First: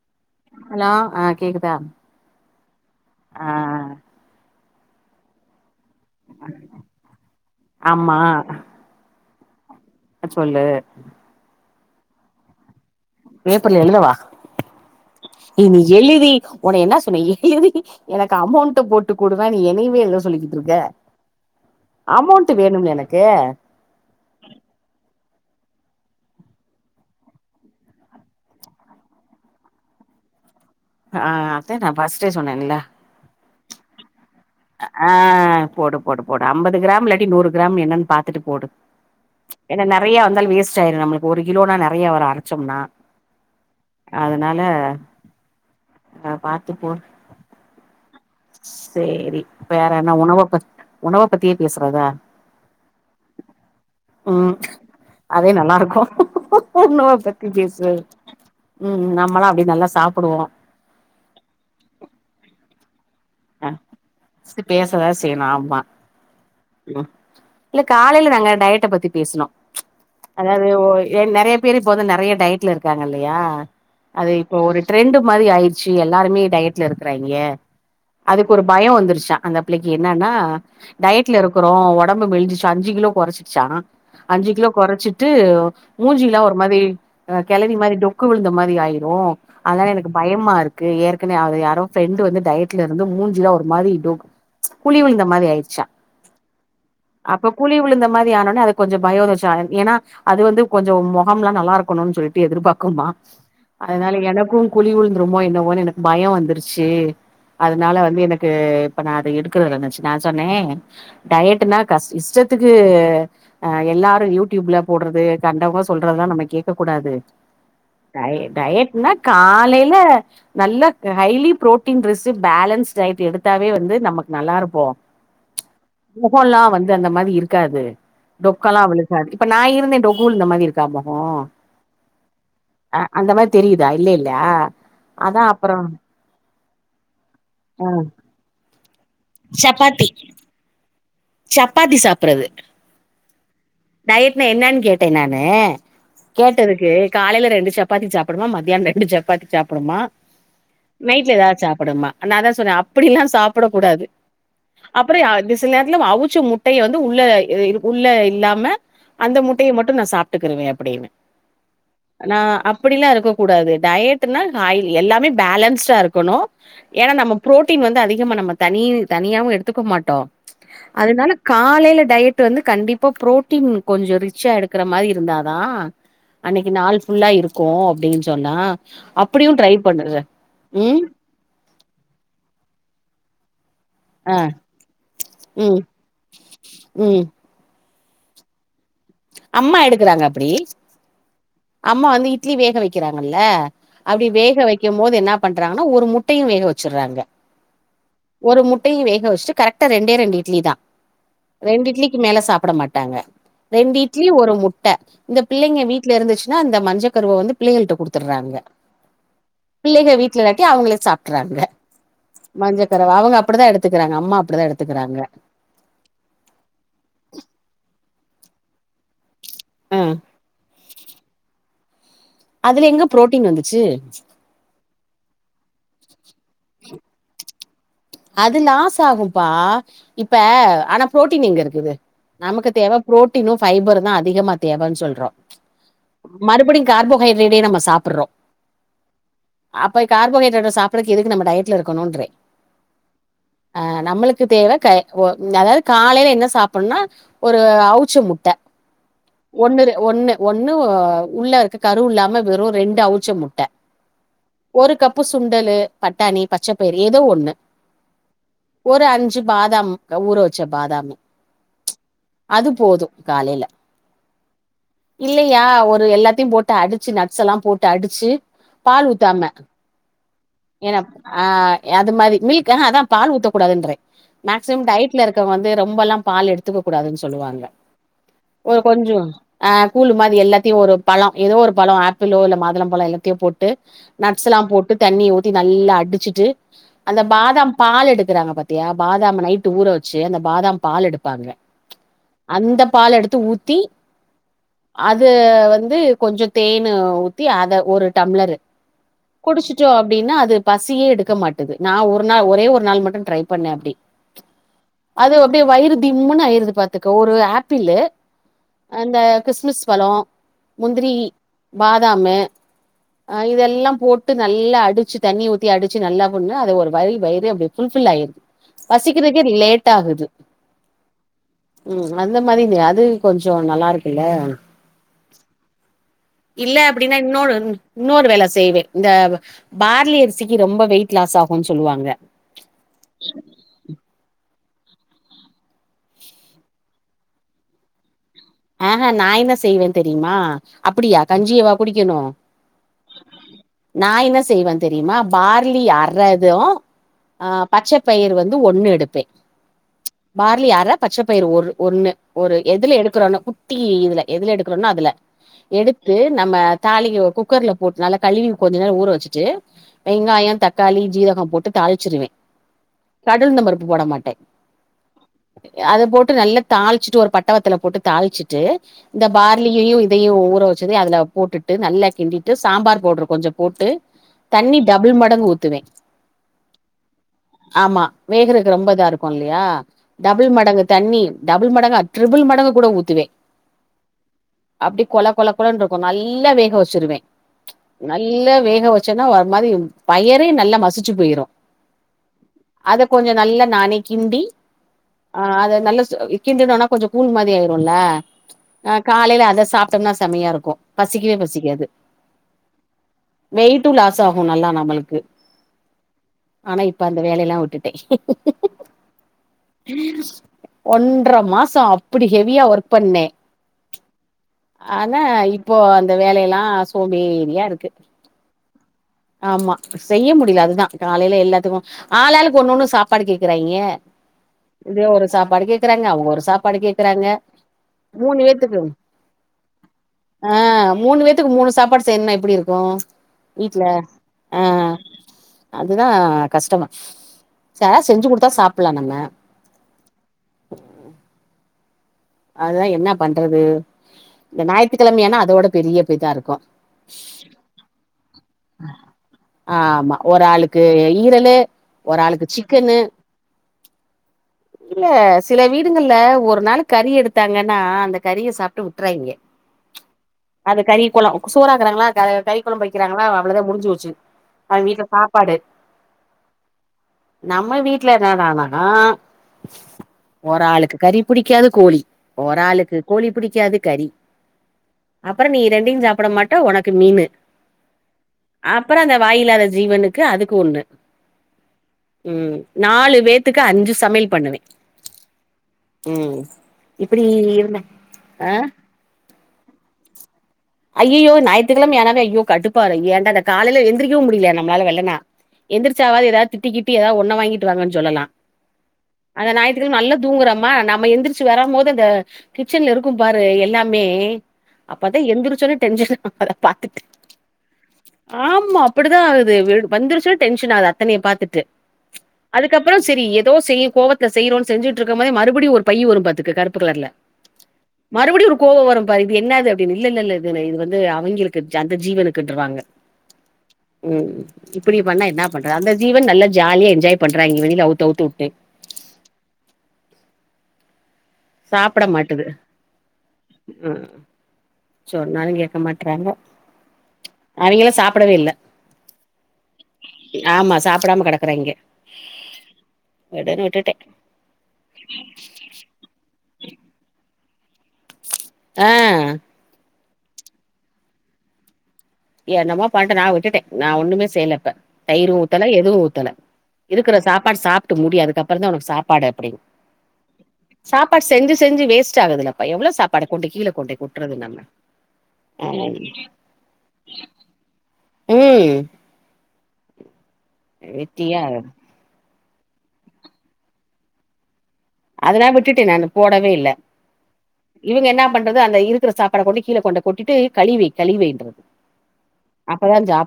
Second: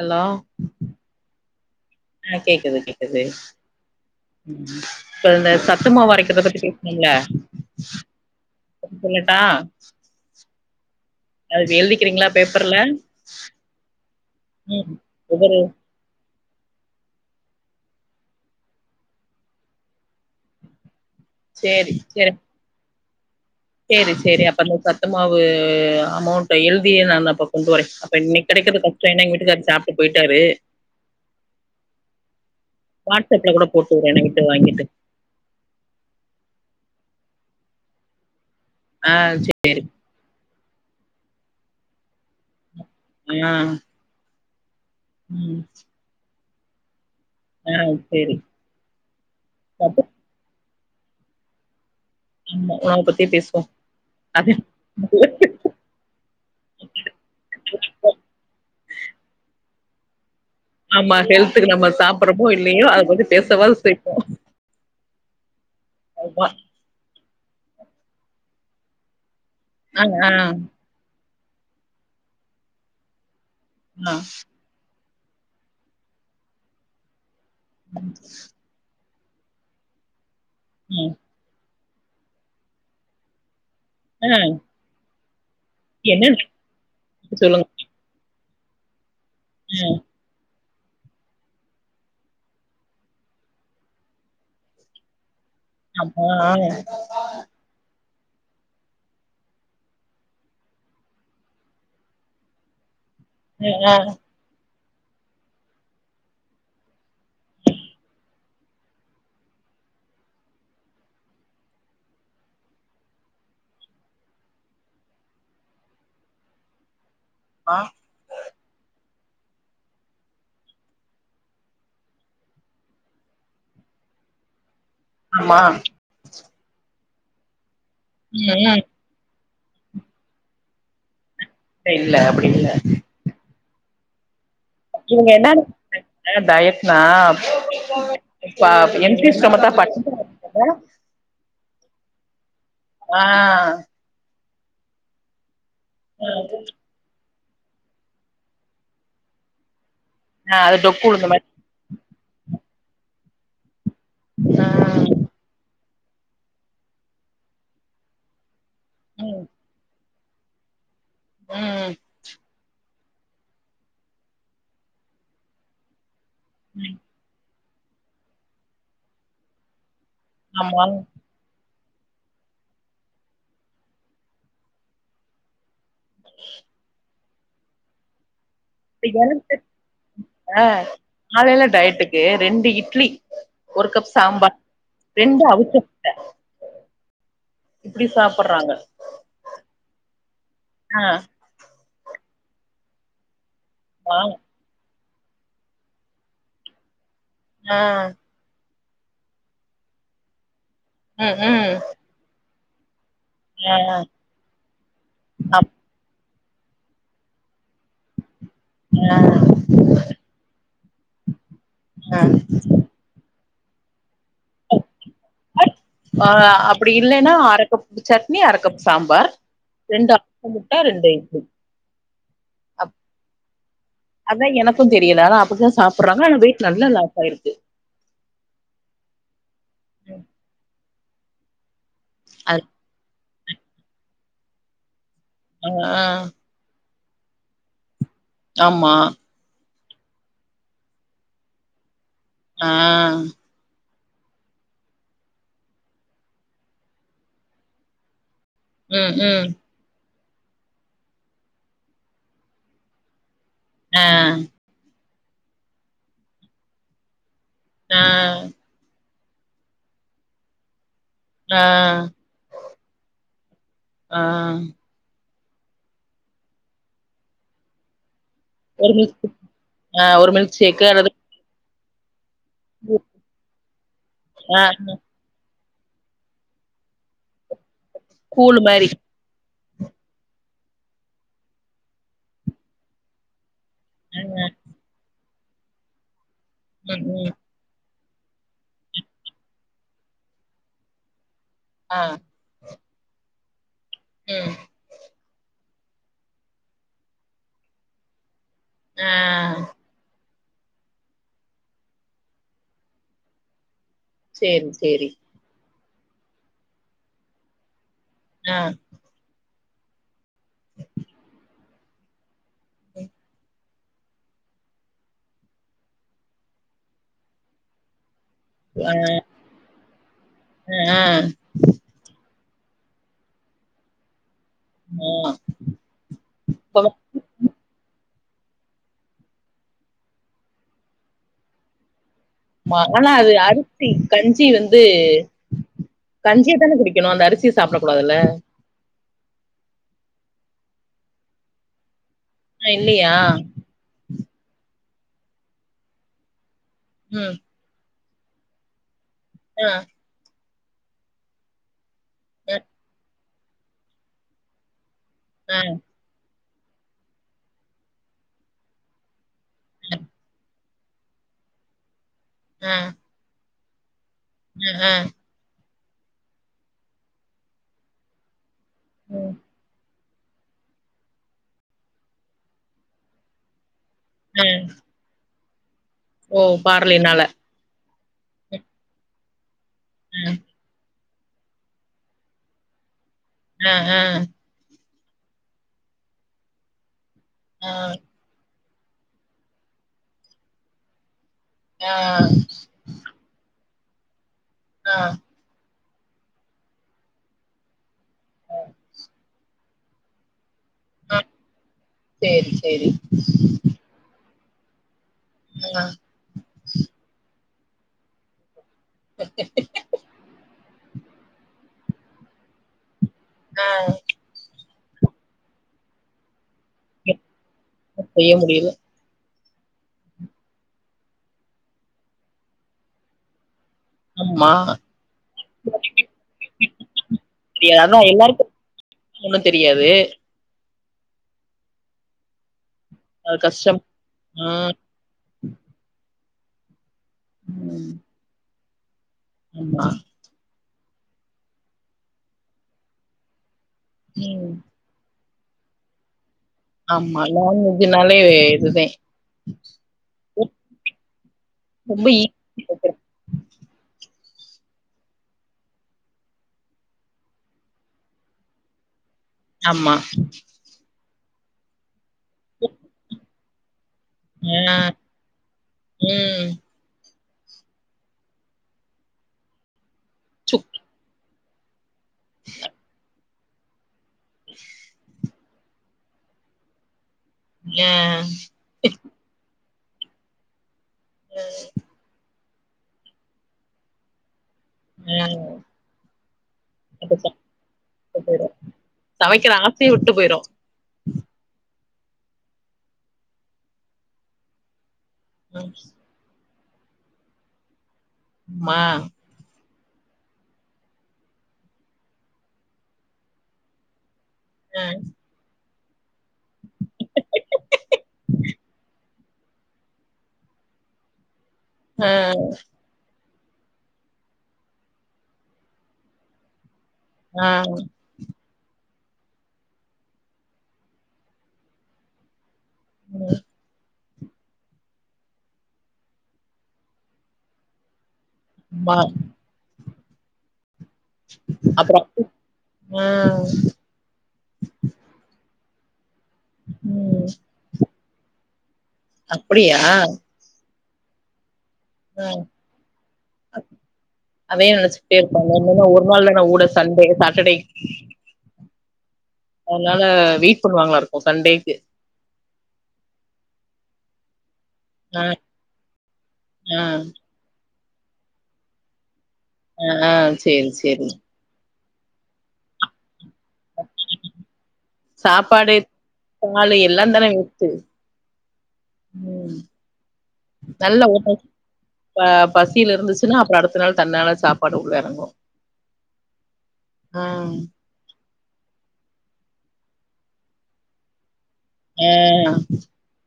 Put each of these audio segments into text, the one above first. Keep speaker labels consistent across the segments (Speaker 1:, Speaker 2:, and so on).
Speaker 1: Hello
Speaker 2: hello ஆ கேக்குதா
Speaker 1: ஆ கேக்குது தோழி
Speaker 2: ஆ
Speaker 1: ம் இப்ப இந்த சத் தும்மாவு அரைக்கிறத பத்தி பேசினீங்ளா [unintelligible] தா
Speaker 2: அ சொல்லு
Speaker 1: அது எழுதிக்கிறீங்ளா பேப்பர்ல
Speaker 2: பேப்பர்ல எழுதவா
Speaker 1: ம் ஒவ்வொரு
Speaker 2: ஏ நீ எழுதி ஒன என்னா சொன்னே எழுதி எனக்கு அமௌண்ட்ட போட்டு குடுறா நீ என்னிவே எழுத சொல்லிக்கிட்டு இருக்க
Speaker 1: சேரி சேரி
Speaker 2: அமௌண்ட் வேணுமில்ல எனக் கே
Speaker 1: சேரி சேரி அப்ப நீ சத்துமாவு அமௌண்ட்டு எழுதியே நானு அப்ப கொண்டு வரே அப்ப இன்னைக்கு கெடைக்கறது கஷ்டோ ஏனா எங்க வீட்டுக்காரர் சாப்ட்டு போயிட்டாரு
Speaker 2: ஆ அதே நா பஸ்ட்டே சொன்னேன்ல்ல
Speaker 1: வாட்ஸ்அப்ல கூட போட்டு விடுறேன் நைட்டு வாங்கிட்டு
Speaker 2: ஆ போடு போடு போடு அம்பது கிராம் இல் லாட்டி நூறு கிராம் என்னன் பாத்துட்டு போடு
Speaker 1: ஆ சேரி
Speaker 2: ஏனா நெறையா வந்தாலு வேஸ் டாயிரு நம்மளுக்கு ஒரு கிலோனா நெறையா வரு அரச்சம்னா
Speaker 1: ஆ
Speaker 2: அதனால
Speaker 1: ம்
Speaker 2: நா பாத்து போட்ற
Speaker 1: ஆ சேரி
Speaker 2: சேரி வேற என்ன உணவ பத் உணவ பத்தியே பேசுறதா
Speaker 1: ஆமா உணவ பத்தியே பேசுவோம் அது
Speaker 2: ம் அதே நல்லாருக்கு உணவு பத்தி பேசுற ம் நம்மல்லா அப்டி நல்லா சாப்பிடுவோ
Speaker 1: ஆமா ஹெல்த்துக்கு நம்ம சாப்பறமோ இல்லையோ அத பத்தி
Speaker 2: அ
Speaker 1: பேசவாது செய்வோ
Speaker 2: ஸ்பேசதா செய்யணு ஆமா
Speaker 1: ஆமா
Speaker 2: ம் இல்ல காலைல நாங்க டயட்ட பத்தி பேசுனோ
Speaker 1: ஆ ஆ
Speaker 2: ஏ நெறைய பேரு இப்போ வந்து நெறைய டயட்ல இருக்காங்கல்லையா
Speaker 1: ஆ,
Speaker 2: அது இப்போ ஒரு ட்ரெண்டு் மாரி ஆயிடுச்சு எல்லாருமே டயட்ல இருக்கிறாய்ங்க அதுக்கு ஒரு பயம் வந்துருச்சு அந்த பிள்ளைக்கு என்னன்னா
Speaker 1: ம்
Speaker 2: ல இருக்கிறோ ஒடம்பு மெழுஞ்சுருச்சு அஞ்சு கிலோ கொறச்சிருச்சா
Speaker 1: ஆ.
Speaker 2: அஞ்சு கிலோ கொறச்சி ட்டு மூஞ்சிலா
Speaker 1: என்னன்னு
Speaker 2: ஒரு மாரி் அ
Speaker 1: சொல்லுங்க.
Speaker 2: கெளவி மாரி டொக்கு விழுந்த மாரி ஆயிரும் அனாலா
Speaker 1: ம்.
Speaker 2: எனக்கு பயமா இருக் கு ஏற்கன அத யாரோ ஃப்ரண்ட் வந்து டயட்ல இருந்து மூஞ்சிலா ஒரு மாரி டொக் குழி விழுந்த மாரி ஆயிடுச்சு
Speaker 1: ஆ ஆ
Speaker 2: விழுந்த மாரி ஆனோனே அது கொஞ்சம் பயோ வந்துடுச்சு ஏன்னா அது வந்து கொஞ்சம் மொகம்லா நல்லா இருக்கணுனு சொல்லிட்டு எதிர்பாக்குமா
Speaker 1: ம், ஆ.
Speaker 2: அதனால எனக்கும் குழி விழுந்துருமோ என்னவோன்னு எனக்கு பயம் வந்துருச்சு அதனால வந்து எனக்கு இப்ப நா அத எடுக்கறதுலனுச்சு நா சொன்னே டயட்னா கஷ் இஷ்டத்துக்கு அ எல்லாரு யூடியூப்ல போடுறது கண்டவங்க சொல்றதுலா நம்ம கேக்க கூடாது
Speaker 1: ஆ.
Speaker 2: ட டயட்னா காலைல நல்ல ஹைலி புரோட்டீன் ட்ரெஸ்ஸு பேலன்ஸ் டயட் எடுத்தாவே வந்து நமக்கு நல்லா இருப்போ
Speaker 1: ஆமா
Speaker 2: மொகோலா வந் து அந்த மாரி இருக்காது
Speaker 1: ம், ம்.
Speaker 2: டொக்கல்லா விழுகாது இப்ப நா இருந்தே டொக்கு விழுந்த மாரி இருக்கா மொகம்
Speaker 1: இல்ல அப்டி இல்ல
Speaker 2: [unintelligible]
Speaker 1: இவங்க
Speaker 2: அதா
Speaker 1: என்ன
Speaker 2: அப்புறோ
Speaker 1: [inaudible] டயட்னா
Speaker 2: அ
Speaker 1: பா எம்டீ ஸ்டமக்கா [inaudible]
Speaker 2: பாத்தி சாப்பறது
Speaker 1: ஆ
Speaker 2: என்ன என்னன் கேட்டே நானு கேட்டதுக்கு காலைல ரெண்டு சப்பாத்தி சாப்டுமா மத்தியானம் ரெண்டு சப்பாத்தி சாப்டுமா
Speaker 1: ஆ அது டொக்கு உழுந்த மாரி
Speaker 2: நா தா சொன்னே அப்டில்லா சாப்பட கூடாது அப்புறோ
Speaker 1: ம்,
Speaker 2: யா அது சில த்துல அவுச்ச முட்டைய வந்து உள்ள இ உள்ள இல்லாம அந்த
Speaker 1: ம்,
Speaker 2: முட்டைய மட்டூ நா சாப் ட்டுக்குறவே அப்புடின்னு
Speaker 1: ம்.
Speaker 2: நா அப் இப்புடிலா இருக்கக்கூடாது டயட்டுன்னா ஆயில் எல்லாமே பேலன்ஸ்டா இருக் க்கணு ஏன்னா நம்ம பு்ரோட்டீன் வந்து அதிகமா நம்ம தனி தனியாவு எடுத்துக்கு மாட் டோ
Speaker 1: ஆமா.
Speaker 2: அதுனால கா காலைல டயட் வந்து கண்டிப்பா ப்ரோட்டீன் கொஞ்சோ ரிச்சா எடுக்கற மாரி இருந்தாதா அன்னிக்கு நாள் ஃபுல்லா இருக்கூ அப்டின் சொ
Speaker 1: அ எனக்கு [unintelligible] ஆ
Speaker 2: ம்
Speaker 1: காலைல டயட்டுக்கு ரெண்டு இட்லி ஒரு கப்
Speaker 2: ஆ
Speaker 1: சாம்பார் ரெண்டு அவிச்ச
Speaker 2: ம்
Speaker 1: முட்ட
Speaker 2: ம்
Speaker 1: இப்டி சாப்ட்றாங்க
Speaker 2: அம்மா எடுக்குறாங்க அப்புடி
Speaker 1: ஆ
Speaker 2: அம்மா வந்து இ ட்லி வேக வெக்கிறாங்கல்ல
Speaker 1: ஆ
Speaker 2: அப்டி வேக வைக் வைக்கும் போது என்னா பண்றாங்கன்னா ஒரு முட்டையு வேக வச்சுட்றாங்க
Speaker 1: ஆ
Speaker 2: ட்டயு வேக வச்சுட்டு கரக்டா ரெண்டே ரெண்டு இட்லி தா
Speaker 1: ம் ம்
Speaker 2: ரெண்டு இட்லிக்கு மேல சாப் புடமாட் ட்டாங்க
Speaker 1: ஆ
Speaker 2: ரெண்டி இட் ஒரு முட்ட இந்த
Speaker 1: அப்
Speaker 2: பிள்ளைங்க வீட்ல் இருந்துச்சுன்னா அந்த மஞ்ச கருவ வந்து பிள்ளைகள்ட்ட குடுதுட்றாங்க
Speaker 1: ஆ
Speaker 2: பிள்ளைக வீட்ல இல்லாட்டி அவங்களே சாப்ட்றாங்க
Speaker 1: ஆ
Speaker 2: மஞ்சக்கருவ அவங்க ப்படிதா எடுத்துக்குறாங்க அம்மா அப்புடிதா எடுத்துக்குறாங்க
Speaker 1: பட் ஆ அப்புடி இல்லேன்னா அரக்கப்பு சட்னி அரக்கப் சாம்பார்
Speaker 2: ஆ
Speaker 1: ரெண்டு அ [unintelligible] முட்ட ரெண்டு இப்டி
Speaker 2: அதுல
Speaker 1: அப்
Speaker 2: எங்க புரோட்டீன் வந்துச்சு
Speaker 1: அதா எனக்கூ தெரியல ஆனா அப்புட் தா சாப் ப்ரகானா வெயிட் நல்ல லாஸ் ஆயிருக்கு
Speaker 2: அது லாஸ் ஆகும்பா இப்ப ஆனா புரோட்டீன் எங்க இருக்குது
Speaker 1: அது
Speaker 2: நமக்கு தேவ புரோட் புரோட்டீனு ஃபைபருந்தா அதிகமா தேவன்னு சொல்றோ
Speaker 1: அ ஆ
Speaker 2: கார்போஹைட்ரேட்டையே நம்ம சாப்புடுறோ
Speaker 1: ஆம்மா
Speaker 2: அப்போ கார்போஹைட்ரேட்ட சாப்புறதுக்கு எதுக்கு நம்ம டயட்ல இருக்கணுன்றே
Speaker 1: ஆ
Speaker 2: ஆ நம்மளுக்கு தேவ கை ஓ அதாவது காலைல என்ன சாப்புடணுன்னா ஒரு அவுச்ச முட்ட
Speaker 1: ம் ம்
Speaker 2: ஒண்ணுரு ஒன்னு ஒண்ணு உள்ள இருக்க கரு இல்லாம வெறும் ரெண்டு அவுச்ச முட்ட
Speaker 1: ஆ
Speaker 2: ஒரு கப்பு சுண்டலு பட்டாணி பச்சப்பயுறு ஏதோ ஒண்ணு
Speaker 1: ஆ
Speaker 2: ஒரு அஞ்சு பாதாம் ஊற வச்ச பாதாமு
Speaker 1: ஆ
Speaker 2: அது போது காலையில
Speaker 1: ஆ
Speaker 2: இல்லையா ஒரு எல்லாத்தையு போட்டு அடுச்சு நட்ஸ் எல்லா போட்டு அடுச்சு
Speaker 1: ஒரு ம ஆ ஒரு மில்க் ஷேக்கு அல்லது
Speaker 2: ய அது மாரி மில் கெ ஆ
Speaker 1: கூ
Speaker 2: அதா பால் ஊத்தக்கூடதுன்றே
Speaker 1: ஆ
Speaker 2: மேக்சிமம் டயட்ல இருக்கவுங்க வந் ந்து ரொம்பல்லா பால் எடுத்துக்க கூடாதுன்னு சொல்லுவாங்க
Speaker 1: கூழு
Speaker 2: ஒரு
Speaker 1: மாரி
Speaker 2: கொஞ்சோ ஆ கூழு மாரி எல்லாத்தையு ஒரு பழ ஏதோ ஒரு பழோ ஆப்பிளோ இல்ல மாதுளம் பழோ எல்லாத்தையு போட்டு
Speaker 1: ஆ
Speaker 2: ட்டு நட்ஸ் எல்லா போட்டு தண்ணி ஊத் நல்லா அடிச்சுட்டு
Speaker 1: ம்
Speaker 2: அந்த
Speaker 1: ம்
Speaker 2: பாதாம் பால் எடுக்குறாங்க பத்தியா பாதாம் நைட்டு் ஊர வச்சு அந்த பாதாம் பால் எடுப்பாங்க
Speaker 1: ஆ
Speaker 2: அந்தப் பால் எடுத்து ஊத்தி
Speaker 1: ம்
Speaker 2: அது வந்து கொஞ்சோ தேனு ஊத்தி அத ஒரு டம்ளரு
Speaker 1: ஆ
Speaker 2: குடிச்சுட்டோ அப்டின்னா அ து பசியே எடுக்க மாட்டேது நா ஒரு ஒரு நா ஒரே ஒரு நாள் மட்டு ட்ரை பண்ணே அப்டி
Speaker 1: சேரி சேரி
Speaker 2: அது அப்டியே வயிறு திம்முன்னு ஆயிறுது பாத்துக்கோ ஒரு ஆப்பிளு
Speaker 1: ஆ
Speaker 2: அந்த கிஸ்மிஸ் பழோ முந்திரி பாதாமு ஆ இதெல்லாம் போட்டு நல்லா அடிச்சு தண்ணி ஊத்தி அடிச்சு நல்லா பண்ணு அது ஒரு வாய் வயிரு அப்டியே ஃபுல்ஃபில் ஆயிருது
Speaker 1: ஆ
Speaker 2: பசிக்கிறதுக்கே லேட் ஆகுது
Speaker 1: ஆ ஆ
Speaker 2: ம் அது இந்த மாரி இல்லியே அது கொஞ்சோ நல்லா இருக்குல்ல இல்ல
Speaker 1: இப்ப
Speaker 2: அப்டின்னா இன்னொரு இன்னொரு வேல செய்வே இந்த பார்லி அரிசிக்கு ரொம்ப வெயிட் லாஸ் ஆகு ம் சொல்லுவாங்க
Speaker 1: மா ஆனா அது அரிசி கஞ்சி வந்து து கஞ்சிய தான குடிக்கணு அந்த அரிசிய சாப்டக் கூடாதுல்ல
Speaker 2: ஆஹ நா என்ன செய்வே தெரியுமா அப்டியா கஞ்சியவா குடிக்கணு
Speaker 1: ஆ இல்லியா
Speaker 2: நா என்ன செய்வ தெரியுமா பார்லி அற இதூ
Speaker 1: ம்
Speaker 2: அ பச்சேப் பயிர் வந்து ஒன்னு எடுப்பே
Speaker 1: ஆ
Speaker 2: பார்லி அர பச்ச பயிர் ஒரு ஒண்ணு
Speaker 1: ஆ
Speaker 2: ஒரு எதுல எடுக்குறனோ குட்டீ இதுல எதுல எடுக்குரன்னோ அதுல
Speaker 1: ஆ
Speaker 2: எடுத்து நம்ம தாலிக்கவோ குக்கர்ல போட்டு நல்லா கழவி கொஞ்சொ நேரோ ஊற வச்சிட் டு வெங்காயந் தக் காளி ஜீரகம் போட்டு தாளிச்சுருவே
Speaker 1: அ
Speaker 2: உள்ந்த பருப்பு போட மாட்
Speaker 1: ம் அ
Speaker 2: அத போட்டு நல்லா தாள்ச்சிட்டு ஒரு பட்டவத்தல போட்டு தாள்ச்சிட் டு இந்த
Speaker 1: ம்
Speaker 2: பார்லியையு இ தயு ஊற வச்சதயு அதுல போட்டுட்டு நல்லா கிண்டிட்டு சாம்பார் பவுட்ரு கொஞ்சொ போட்டு
Speaker 1: ஆ
Speaker 2: தண்ணி டபுள் மடங்கு ஊத் துவே
Speaker 1: ஓ பார்லினால
Speaker 2: ஆமா வேகறக்கு ரொம்ப இதாருக்குல்லியா
Speaker 1: ம்.
Speaker 2: டபுள் மடங்கு தண்ணி டபுள் மடங்கா ட்ரிபுள் மடங்கு கூட ஊத்துவே
Speaker 1: ஆஹ் ஆஹ்
Speaker 2: அப்டி கொல கொல கொலன்ருக்கு நல்லா வேக வச்சிருவே
Speaker 1: ஆ
Speaker 2: நல்லா வே வேகவெச்சனா ஒர் மாதிரி பயரே நல்லா மசிச்சி போயிரு
Speaker 1: ஆஹ்
Speaker 2: அத கொஞ்ச நல்லா நானே கிண்டி ஆஹ் அத நல்ல க்கிந்து தா ஆனா கொஞ்சொ கூல் மாரி ஆயிருச்சு கோல்லெ ஆஹ் காலைலெ அத சாப்டம்னா செம்மையாருக்கு
Speaker 1: ஆ
Speaker 2: பசிக்கிவே பசிக்காது
Speaker 1: சேரி சேரி
Speaker 2: வெயிட்டுலாஸாவாது மூனு நாளா நமலுக்
Speaker 1: ஆ
Speaker 2: ஆனா இப்பெ அந்த வேலையெல்லா விட் டுடெ [unintelligible] [unintelligible] ஒன்றர மாசம் அப்டி ஹெவியா ஒர்க் பண்ணே
Speaker 1: ஆ
Speaker 2: ஆனா இப்போ அந்த வேலயெல்லா ஆஹ் சோம்பேரியா இருக்கு
Speaker 1: என்ன செய்ய முடியல
Speaker 2: ஆமா செய்ய முடில அது தா காலைல எல்லாத்துக்கும் ஆளாளுக்கு ஒன்னொன்னு சாப்பாடு கேக்குறாய ய
Speaker 1: ஆமா
Speaker 2: இவ ஒரு சாப்பாடு கேக்குறாங்க அவங்க ஒரு சாப்பாடு கே
Speaker 1: அதா எல்லாருக்கும் ஒன்னு தெரியாது
Speaker 2: ஆ மூணு பேத்துக்கு மூணு சாப்பாடு செய்யணும்னா எப்டி இருக்கு கும்
Speaker 1: அது கஷ்டம்
Speaker 2: வீட்டுல
Speaker 1: ஆ
Speaker 2: ஆஹ் அது தா கஷ்டமா ச
Speaker 1: ம்
Speaker 2: செஞ்சு குடுத்தா சாப் பலாம் நம்ம
Speaker 1: ஆமா
Speaker 2: உஹம் [inaudible] அது தான் என்ன பண்றது
Speaker 1: ம்
Speaker 2: இந்த ஞாயித்து கெழமையானா அதோட பெரிய பை தா இருக் கு
Speaker 1: ஆமா நான்வெஜ்ஜுனாலே இதுதே
Speaker 2: ஆ ஆமா ஒரு ஆளுக்கு ஈரலு
Speaker 1: ரொம்ப
Speaker 2: ஒரு
Speaker 1: ஈ
Speaker 2: ஆளுக்கு சிக்கனு இல்ல சில வீடுங்கள்ல ஒரு நாள கறி எடுத்தாங்கன்னா அந்த கறிய சாப்ட்டு விட்றாய்ங்க
Speaker 1: ஆமா
Speaker 2: அது கறி கொழம் சோறாக்குராங்களா ஆ கறி கொழம்பு வைக்கிறாங்களா அவ்ளதா முடிஞ்சு போச் சு
Speaker 1: ஆ
Speaker 2: அவெங்க வீட்ல சாப்பாடு
Speaker 1: ம்
Speaker 2: நம்ம வீட்ல என்னடானாகா ஒரு
Speaker 1: சுக்
Speaker 2: ஆளுக்கு கறி கேன கோழி ஒராளுக்கு கோழி பிடிக் கேது கறி அப்பறம் நீ ரெண்டயு சாப் ப்பட மாட்ட உனக்கு மீனு
Speaker 1: ஆ
Speaker 2: அப்புறோ அந்த வாயில்லாத ஜீவனுக்கு அதுக்கு ஒண்ணு
Speaker 1: அ
Speaker 2: ம் நாலு பேத்துக்கு அஞ்சு சமையல் பண்ணுவே
Speaker 1: ஆ
Speaker 2: ம்
Speaker 1: அது
Speaker 2: இப்படி
Speaker 1: சாப்ட்டு
Speaker 2: இருங்க ஆ
Speaker 1: சயு விட்டு போயிரு
Speaker 2: அய்யையோ ஞாயித்துகெழம ஆனாவே ஐயோ கடுப்பாரு ஏண்டா இந்த காலைல எந்திரக்கவு முடியல நம்மளால வெள்ளனா
Speaker 1: ம்
Speaker 2: எந்திரிச்சாவது எதா திட்டிக்கிட்டு எதாவது ஒன்ன வாங்கிட்டு வாங்கன்னு சொல்லலா
Speaker 1: ஆமா
Speaker 2: அத ஞாயி நல்லா தூங்குறமா நம்ம எந்திரிச்சு வரோம் போது அந்த கிச்சன்ல இருக்கும் பாரு எல்லாமே
Speaker 1: ஆ
Speaker 2: அப்பதா எந்திரு ச்சோனே டென்ஷனு அத பாத்துட்டு ஆமா அப்படித் என்ன ஆகுது விட் வந்துருச்சு டென்ஷன் ஆகுது அத்தனைய பாத்துட் டு
Speaker 1: ஆ
Speaker 2: அதுக்கப்பறோ சரி எப் எதோ செய்யு கோவத்துல செய்ரோ செஞ்சிட்ருக்கும் போதே மறுபடியு ஒரு பை வரும் பாத்துக்க கரு ப்பு கலர்ல
Speaker 1: ஆ
Speaker 2: மறுபடியு ஒரு கோவ வரும் பாரு இது என்னாது அப்டின்னு இல்லல்லல்ல இல்லல்ல இது வந்து அவைங்களுக்கு அந்த ஜீவனுக்குன்ட்றுவாங்க
Speaker 1: ம்
Speaker 2: ம் இப்டி பண்ணா என்ன பண்றோ அந்த ஜீவன் நல்ல ஜாலியா என்ஜாய் பண்றா நீ வெளிலே அவுத்து அவுத்து வு
Speaker 1: ம்மா அப்றோ
Speaker 2: சாப்புட மாட்டுது
Speaker 1: ஆ
Speaker 2: ம் சோ நாங்கே [unintelligible] றாங்க
Speaker 1: ம்
Speaker 2: அவைங்களே சாப்டவே இல்ல
Speaker 1: அப்டியா
Speaker 2: புடாம கெடக்குறாய்ங்க
Speaker 1: ம்
Speaker 2: விடுன்னு விட்டுட்டே
Speaker 1: அதே நெனச்சுக்டே இருப்பாங்க இன்னொன்னு ஒரு நாள் தானே வுடு சண்டே சாட்டர்டே
Speaker 2: ஆ
Speaker 1: வேல வெயிட் பண்ணுவாங்களா இருக்கு சண்டேக்கு
Speaker 2: என்னமோ பன்ட்டு நா வுட்டுட்டே நா ஒண்ணுமே செய்ல த
Speaker 1: ஆ
Speaker 2: தயிர் ஊத்தல எதுவு ஊத்தல
Speaker 1: ஆ
Speaker 2: இருக்குற சாப்பாடு சாப் ட்டு முடி அதுக்கு அப்பறோதா உனக்கு சாப் பாடு அப்டின்
Speaker 1: ஆ ஆ சேரி சேரி
Speaker 2: சாப்பாடு செஞ்சு செஞ்சு வே ஸ்ட் ஆகுதுல்லப்பா எவ்ளோ சாப் பாட கொண்டு கீழே கொண்டை கொட்றது நம்ம ஆ
Speaker 1: தனை ஊத்து ம் ம் நல்ல ஊட்ட
Speaker 2: வெட்டியா
Speaker 1: ஆப் பசில இருந்துச்சுன்னா அப்புறோ அடுத்த நாள் தன்னால சாப்
Speaker 2: அதுல்லா விட்டுட்டே நானு போடவே இல்ல
Speaker 1: ஆ
Speaker 2: இவுங்க என்னா பண்றது அந்த இருக்குற சாப்பாட கொண்டு கீழ கொண்டு கொட்டிட்டு கழிவை கழிவைன்றது
Speaker 1: ஆ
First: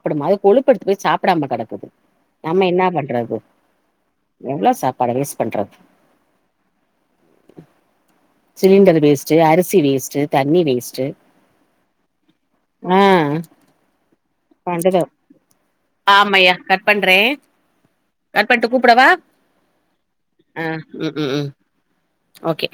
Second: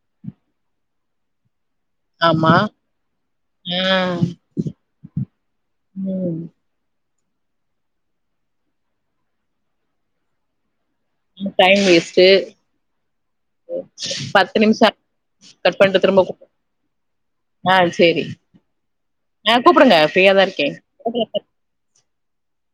Speaker 2: ப்படும் அது கொழுப்பெடுத்து போய் சாப்பிடாம கெடக்குது
Speaker 1: ஆமா
Speaker 2: நம்ம என்னா பண்றது
Speaker 1: ஆ
Speaker 2: எவ்ளோ சாப்பாட வேஸ்ட் பண்றது
Speaker 1: ம்
Speaker 2: சிலிண்டர் வேஸ்ட்டு அரிசி வேஸ்ட்டு தண்ணி வேஸ்
Speaker 1: ம் டைம் வேஸ்டு
Speaker 2: ஆ
Speaker 1: பத்து நிமிஷோ
Speaker 2: பண்றது
Speaker 1: கட் பண்டு திருமாப கூ
Speaker 2: ஆமாய்யா கட் பண்றே
Speaker 1: ஆ சேரி
Speaker 2: கட் பண்ட்டு கூப்பிடவா
Speaker 1: ஆ கூப்புடுங்க ஃப்ரீயா தா
Speaker 2: ஆ
Speaker 1: இருக்கே
Speaker 2: ம் ம் ஓகே